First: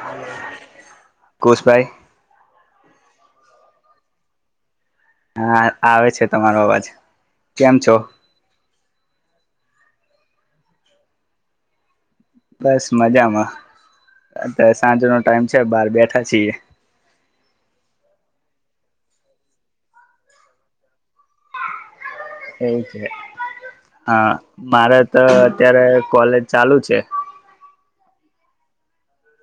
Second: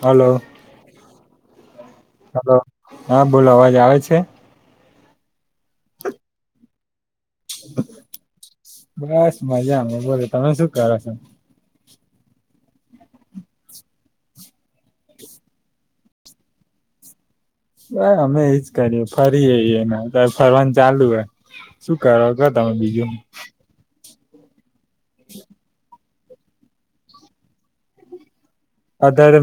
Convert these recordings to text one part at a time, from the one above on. Hello ઘોસપયપ hello હા બોલો અવાજ આવે છે હા આવે છે તમારો અવાજ કેમ છો બસ મજામાં. બોલો, તમે શું કરો છો? બસ મજામાં. અત્યારે સાંજ નો ટાઈમ છે, બહાર બેઠા છીએ. બહ અમે ઈ જ કરીએ, ફરીએ ઈ અમે, બહ ફરવાનું ચાલુ હે. શું કરો કે તમે એવું છે બીજું? હા. મારે તો અત્યારે કોલેજ ચાલુ છે. અતારે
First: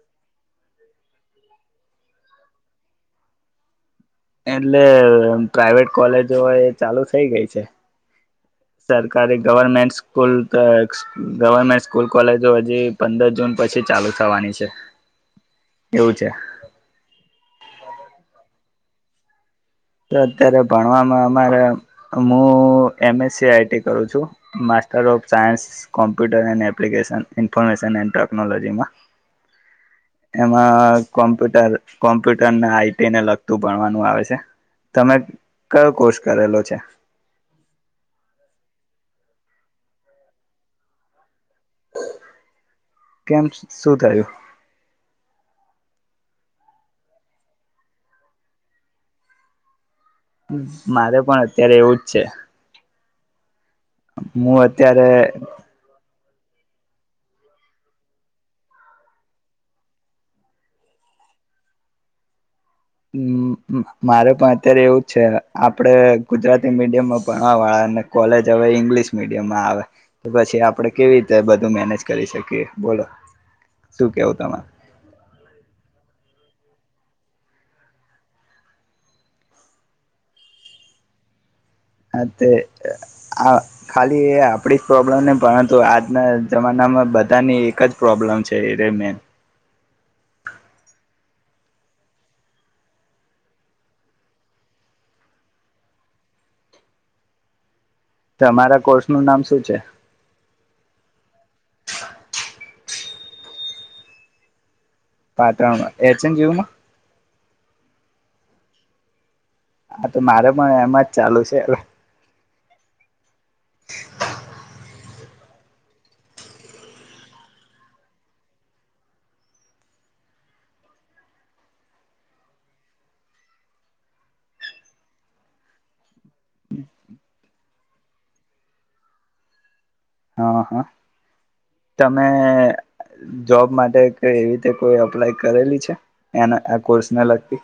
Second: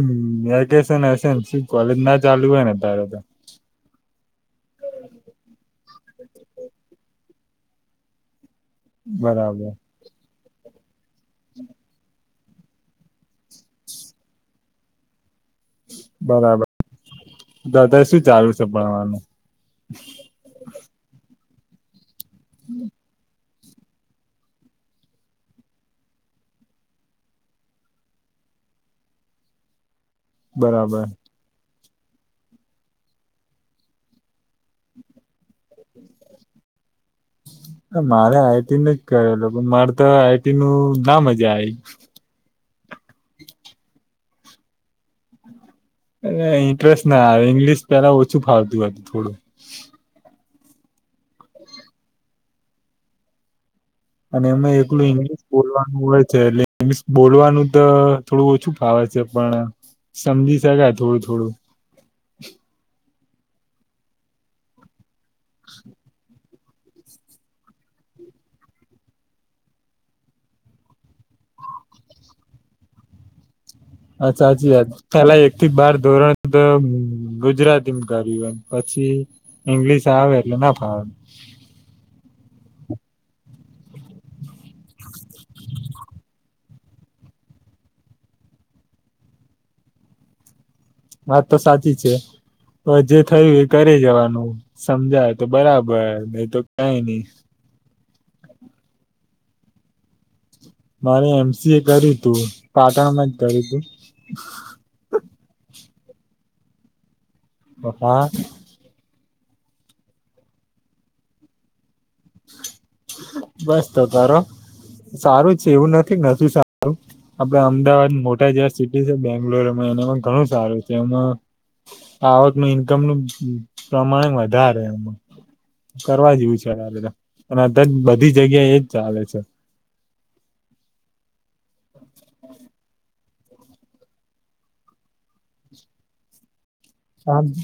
વેકેશન હશે, શું કોલેજ ના ચાલુ હોય ને અતારે તો? એટલે પ્રાઈવેટ કોલેજો હોય એ ચાલુ થઈ ગઈ છે. સરકારી બરાબર government school [unintelligible] government school, college તો હજી પંદર જૂન પછી ચાલુ થવાની છે. એવું છે. બરાબર અત્યારે શું ચાલુ છે ભણવાનું? તો અત્યારે ભણવામાં મારે હું M S C I T કરું છું, master of science computer and application information and ટેકનોલોજીમાં. એમાં બરાબર કોમ્પ્યુટર કોમ્પ્યુટરને આઈટીને લગતું ભણવાનું આવે છે, તમે કયો કોર્સ કરેલો છે? કરેલો પણ મારે તો આઈટી નું ના મજા આઈ. કેમ શું થયું? ઇન્ટરેસ્ટ ના આયો, ઇંગ્લિશ પેલા ઓછું ફાવતું હતું થોડું. મારે પણ અત્યારે એવુંજ છે. અને હું એમે એકલું અત્યારે ઇંગ્લિશ બોલવાનું હોય ઇંગ્લિશ બોલવાનું તો થોડું ઓછું ફાવે છે, પણ સમજી શકાય થોડું-થોડું. હમ્મ, મારે પણ અત્યારે એવું છે આપડે ગુજરાત મીડિયમમાં ભણવા વાળા અને કોલેજ હવે ઇંગ્લિશ મીડિયમમાં આવે, તો પછી આપડે કેવી રીતે બધું મેનેજ કરી શકીએ, બોલો શું હા કેવું તમારે સાચી વાત, પેલા એકથી બાર ધોરણ તો ગુજરાતી કર્યું હોય પછી ઈંગ્લિશ આવે એટલે ના ફાવે. હા તે આ ખાલી આપડી જ પ્રોબ્લેમ ને પરંતુ આજના જમાનામાં બધાની એક જ પ્રોબ્લેમ છે એ રઇ મેન. વાત તો સાચી છે તો જે થયું એ કરી જવાનું સમજાય તો બરાબર એ તો કાઈ નઈ. તમારા કોર્સ નું નામ શું છે? મારે એમ સી એ કર્યું તું, પાટણમાં જ કર્યું તું. Patan H A G U માં. હ હા. હા તો મારે પણ એમા જ ચાલુ છે એ હ બસ તો કરો. સારું છે એવું નથી નથી સારું આપડે અમદાવાદ મોટા જે સિટી છે બેંગ્લોર એમાં એનામાં ઘણું સારું છે, એમાં આવકનું ઈન્કમ નું પ્રમાણ વધારે એમાં કરવા જેવું છે [unintelligible] અને અત્યાર બધી જગ્યા એજ ચાલે છે. હ હ તમે જોબ માટે કે એવી રીતે કોઈ અપ્લાય કરેલી છે એના આ કોર્સ ના આમ લગતી.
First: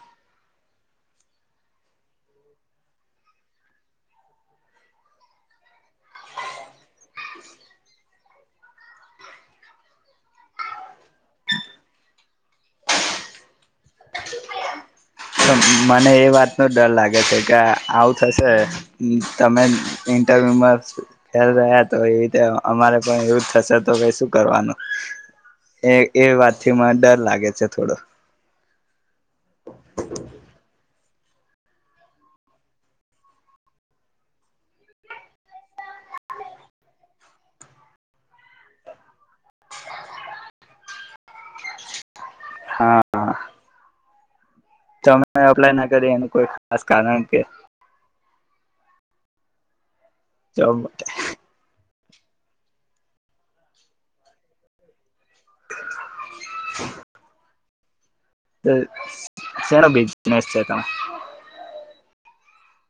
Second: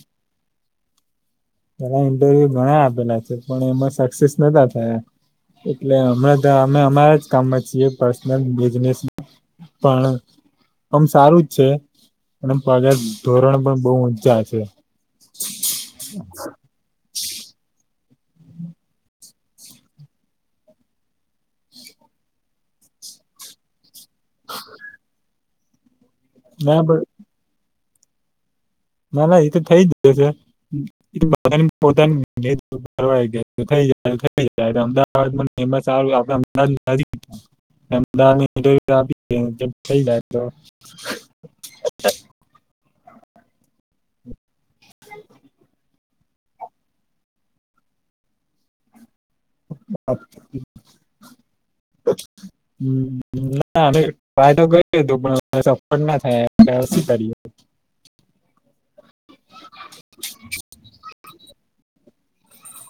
પેલા ઇન્ટરવ્યુ ઘણા આપેલા છે પણ એમાં સક્સેસ નતા થયા એટલે હમણાં અમે અમારા જ કામમાં છીએ પર્સનલ બિઝનેસ પણ આમ સારું જ છે અને પગાર ધોરણ પણ બહુ ઊંચા છે. મને એ વાત ની ડર લાગે છે કે આવુ થશે તમે ઇન્ટરવ્યુમાં ફેલ રહ્યા તો એવી રીતે અમારે પણ એવું જ થશે તો પઈ શું કરવાનું? એ એ વાત થી ના મને ડર લાગે છે. થોડો. ના ના એ તો થઈ જ જશે ઇતો બધા ની પોતાની રીત પર હોય કે થઈ જાય તો થઈ જાય અમદાવાદમા [inaudible] ને એમાં સારું આપણ ને અમદાવાદ નજીક અમદાવાદ માં ઇન્ટરવ્યુ આપી દેવાનું જો થઈ જાય તો હા તમે એપ્લાય ના કરી એનું કોઈ ખાસ કારણ કે. હ આપ જોબ [inaudible] ના અમે ટ્રાય તો કરી હતું પણ સફળ ના થાય એટલે હવે શું કરીએ? [inaudible] [unintelligible] [unintelligible] શેનો બિઝનેસ છે તમા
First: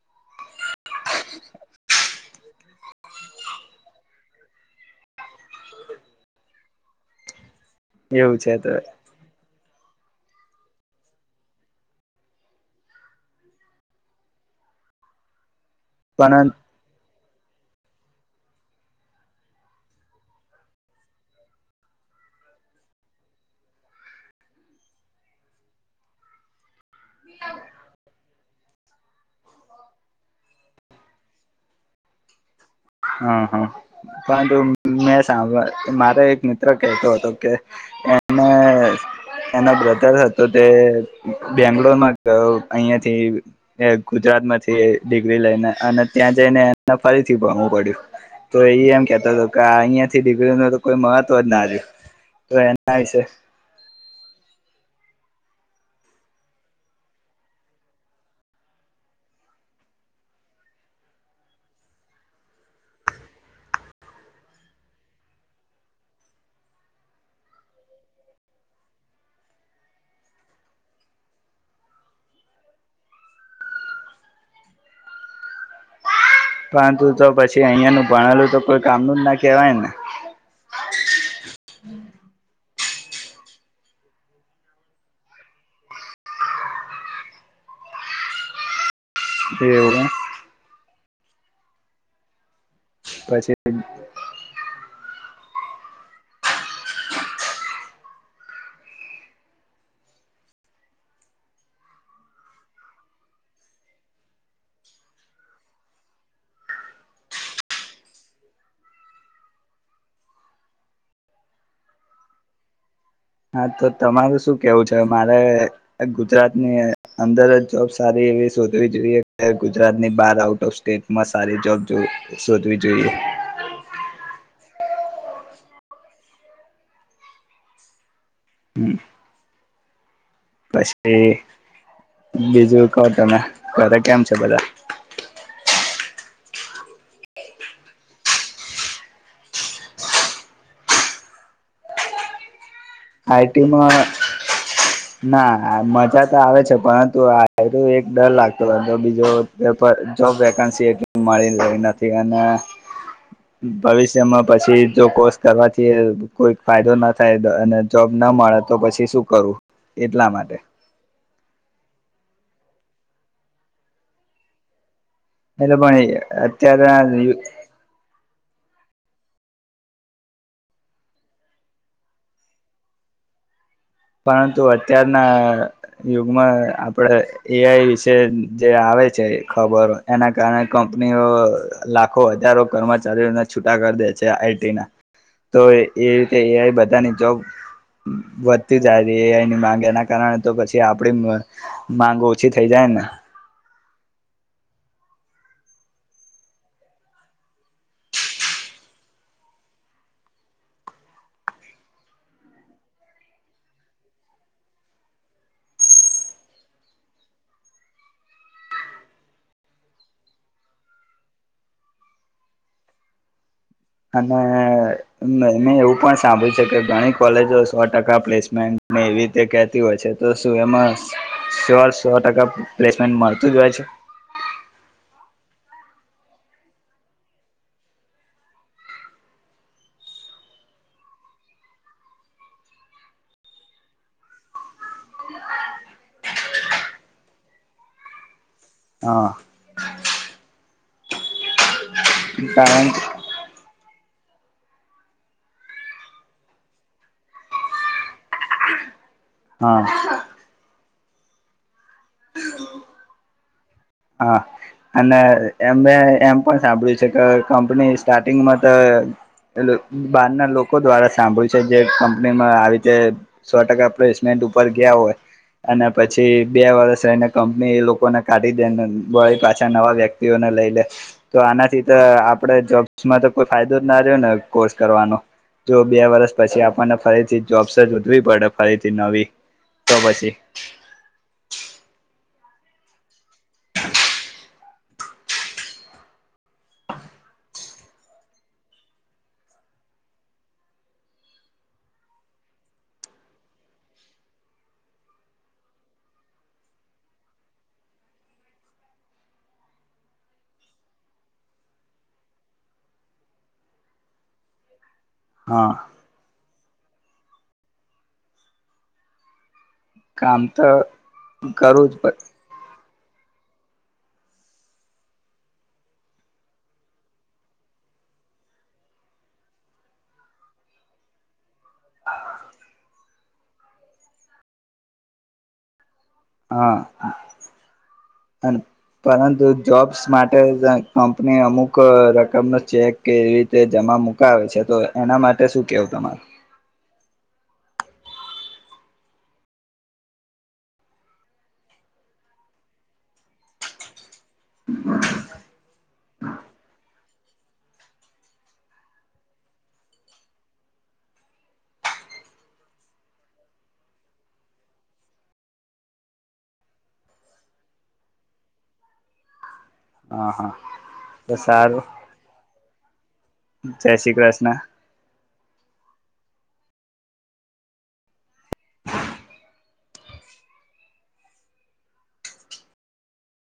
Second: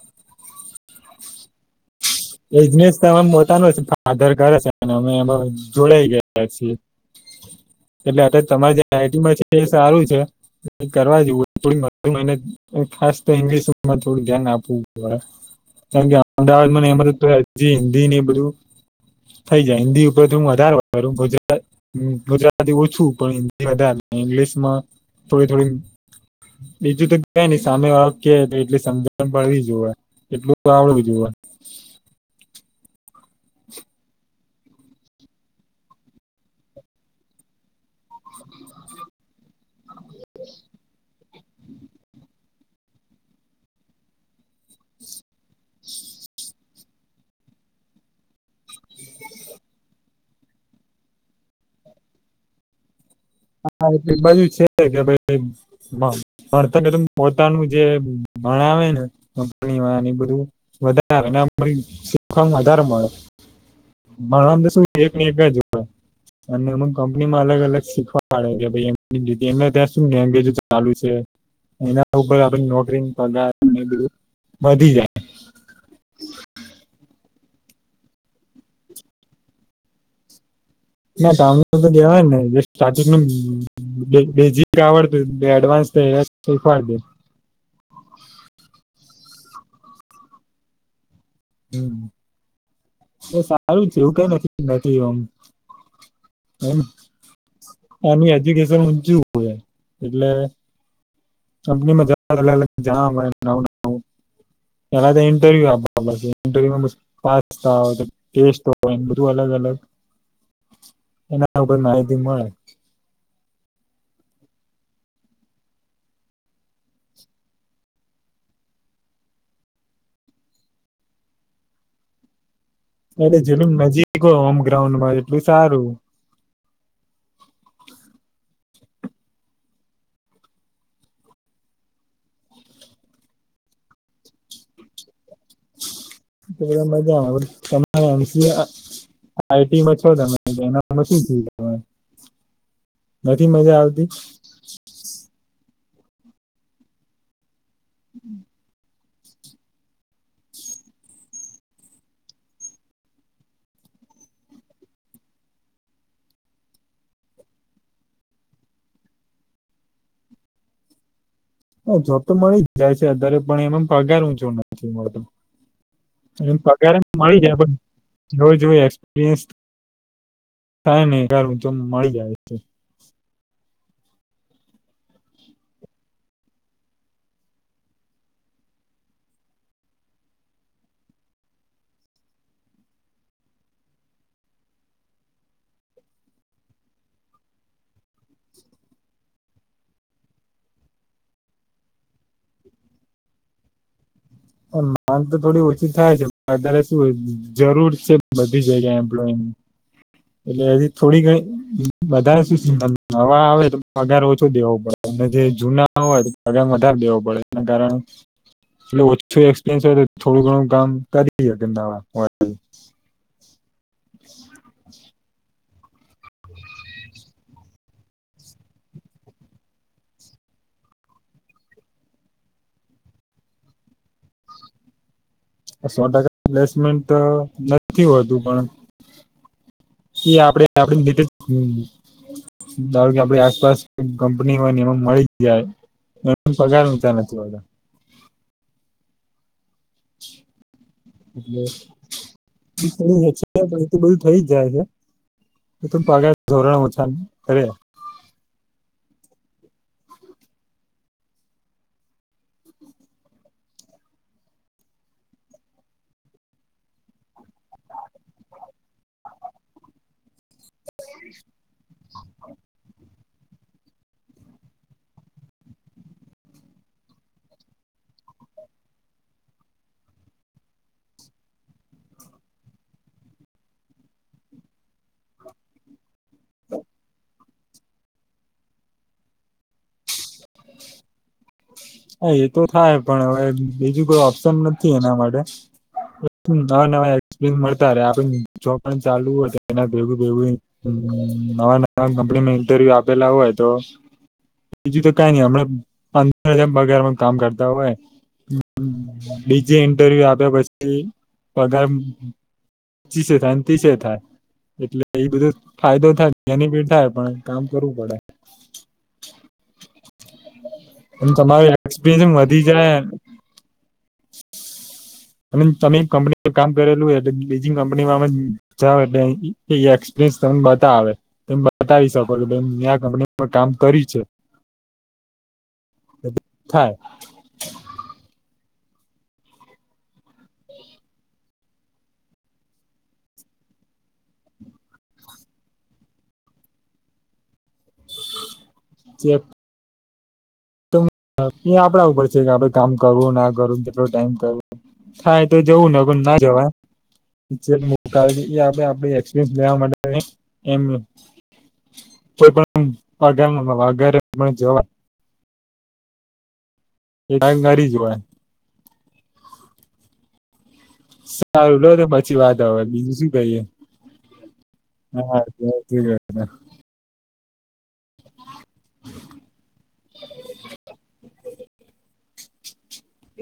[inaudible] બિઝનેસ ત અમાર પોતાનું છે ફાધર કરે છે ને અમે જોડાઈ ગયા છીએ. એટલે એવું અતાર છે તો તમાર જ્યાં આઈટીમાં છે એ સારું છે કરવા જેવું થોડી વધુ મહેનત ખાસ તો ઇંગ્લિશમાં થોડું ધ્યાન આપવું પડે. કારણ કે પણ અમદાવાદ માં ને એમાં [unintelligible] તો હજી હિન્દી ને બધું થઈ જાય હિન્દી ઉપર હું વધાર હોયરુ ગુજરા ગુજરાતી ઓછું પણ હિન્દી વધારે ઇંગ્લિશમાં થોડી થોડી બીજું તો કયની સામે વાળો કે એટલી સમજણ પડવી જોએ એટલું આવડું જોએ. હા હા પરંતુ મેં સાંભળ મારે એક મિત્ર કહેતો હતો કે અને એના બ્રધર હતો તે બેંગ્લોરમાં ગયો અહીંયાથી ગુજરાતમાંથી ડિગ્રી લઈને અને ત્યાં જઈને એ ફરીથી ભણવું પડયું તો ઈ એમ કેતો હતો કે અહિયાં થી ડિગ્રી ન તો કોઈ મહત્વ જ ના રહ્યું તો એના વિશે હા એટલે બાજુ છે કે ભઇ પોતાનું જે ભણાવ ને કંપનીમાં એ બધું વધારે શીખવામાં વધારે મળે ભણવામાં તો શું એક એક જ હોય અને અમુ કંપનીમાં અલગ અલગ શીખ એમને ત્યા શું એેજ ચાલુ છે એના ઉપર આપ નોકરી ને પગર બધું વધી જાય. પરંતુ તો પછી અહિયાં ન ભણેલું તો કોઈ કામનું જ ના કેવાય ને. ના કામને તો દેવા ન સાચું કેમ, જો બેઝિક આવડતું હોય એડવાન્સ શીખવાડ દેય. [inaudible] એવું. હમ. તો પછી સારું છે એવું કઈ નથી. [inaudible] એમ એની એજ્યુકેશન કેશન ઊચું હોય એટલે કંપનીમાં જ અલગ જ પેલા તો ઇન્ટરવ્યુ આપવા પડશે ઇન્ટરવ્યુમાં પાસ થાવ, ટેસ્ટ હોય, એ બધું અલગ અલગ એના ઉપર માહિતી મળે. હા તો તમારું શું કેવું છે મારે ગુજરાતની અંદર જ જોબ સારી એવી શોધવી જોઈએ કે ગુજરાતની બાર આઉટ ઓફ સ્ટેટમાં સારી જોબ જોઈ એરે જેટલું નજીક હોય હોમ ગ્રાઉન્ડમાં એટલું સારું. હમ્. પછી, બીજું કો તમે ઘરે કેમ છો બધા? તો મજા આવે ત એસી આઈટીમાં છો તમે એના નથી થ આઈટીમાં, ના. હા, મજા તો આવે છે પરંતુ આ [inaudible] એક ડર લાગતો હતો. બીજું પ જોબ વેકન્સી મળી નથી અને ભવિષ્યમાં પછી જો કોર્સ કરવાથી કોઈ ફાયદો ના થાય અને જોબ ના મળે તો પછી શું કરું એટલા માટે. હા જોબ તો મળી જ જાય છે અત્યારે પણ એમાં પગાર ઊંચો નથી મળતો. એ પણણી એમ અત્યારે યારે આ [inaudible] એક્પિરયસ થાય ને જો મળી જાય. પરંતુ અત્યારના યુગમાં આપણે એઆઈ વિશે જે આવે છે ખબરો એના કારણે કંપનીઓ લાખો વધારો કર્મચારીઓને છૂટા કરી દે છે આઈટી ના તો એ રીતે એઆઈ બધાની જોબ જાય એઆઈ ની માંગ એના કારણે તો પછી આપડી માંગ ઓછી થઈ જાય ને. માંગ તો થોડી ઓછી થાય છે અત્યારે શું જરૂર છે બધી જગ્યા એમ્પ્લોયની એટલે એ થોડી ઘણી વધારે નવા આવે તો પગાર ઓછો દેવો પડે અને જે જૂના હોય પગાર વધારે દેવો પડે એના કારણે એટ ઓછો એક્સપિરયન્સ હોય તો થોડું ઘણું કામ કરી [inaudible] અને નય. એ એવું પણ સાંભળ્યું છે કે ઘણી કોલેજો સો ટકા પ્લેસમેન્ટ એવી રીતે કેતી હોય છે તો શું એમાં શ્યોર સો ટકા પ્લેસમેન્ટ મળતું જ હોય છે. સો ટકા પ્લેસમેન્ટ તો નથી હોતું પણ એ આપડે આપ ધારો કે આપડી આસપાસ કંપની હોય ને એમાં મળી જાય એ પગાર ઊંચા નથી હોતા. હા. એટલે. હ કારણ કે [inaudible] છે. ઈ‌ બધું થઈ જ જાય છે પગાર ધોરણ ઓછા કરે. હા. હા અને એ એમ પણ સાંભળ્યું છે કે કંપની સ્ટાર્ટિંગમાં તો બાર ના લોકો. લોકો દ્વારા સાંભળ્યું છે જે. માં આવી રીતે સો ટકા પ્લેસમેન્ટ ઉપર ગયા હોય અને પછી બે વર્ષ રહીને કંપની એ લોકોને કાઢી. પાછા નવા વ્યક્તિઓને લઈ લે તો આનાથી તો આપણે જોબ્સમાં તો કોઈ ફાયદો જ ના રહ્યો ને કોર્સ કરવાનો જો બે વર્ષ. પછી આપણને ફરીથી. જોબસ જો ઉધવી પડે ફરીથી નવી તો પછી. હા એ તો થાય પણ હવે બીજું કોઈ ઓપ્શન નથી એના માટે ન ન એસપય મળતા ર જો ચાલુ હોય એ ભગુંગું નવા ન કંપનીમાં ઇન્ટરવ્યુ આપેલા હોય તો. ક નમ પંદર હજાર પગારમાં કામ કરતા હોય બીજે ઇન્ટરવ્યુ આપ્યા પછી પગાર પચીસે થાય તીસે થાય એટલે. એ બધો હા ફાયદો થાય. એની પી થાય પણ કામ કરવું પડે. કામ તો એ તમારું કરવું જ પડે એક્સપિરયસ વધી જાય. અને તમે કંપનીમાં કામ કરેલું હોય એટલે બીજિંગ કંપનીમાં જાાવ એટલે એક્સપિરિયન્સ ત બતાવે તમે બતાવી શકો કે મેં આ કંપનીમાં કામ કર્યું છે હા થાય અને. પરંતુ જોબ્સ માટે કંપની અમુક રકમનો ચેક એવી રીતે જમા મુકાવે છે તો એના માટે શું કેવું તમાર. કે. એ આપડા ઉપર છે કે આપડે કામ કરવું ના કરવુંને કેટલો ટાઈમ. થાય તો જવું ને પણ ના જવા. જેમ કારીએ આપે આપે [unintelligible] લેવા માટે [unintelligible] એમ કોઈપણ [unintelligible] વગર જવા એ ટાઈમ કાથી જોવાય? હા હા. સારું લો તો પછી વાત હવે. બીજું શું ગઈએ જય શ્રી કૃષ્ણ. હા [unintelligible] [inaudible]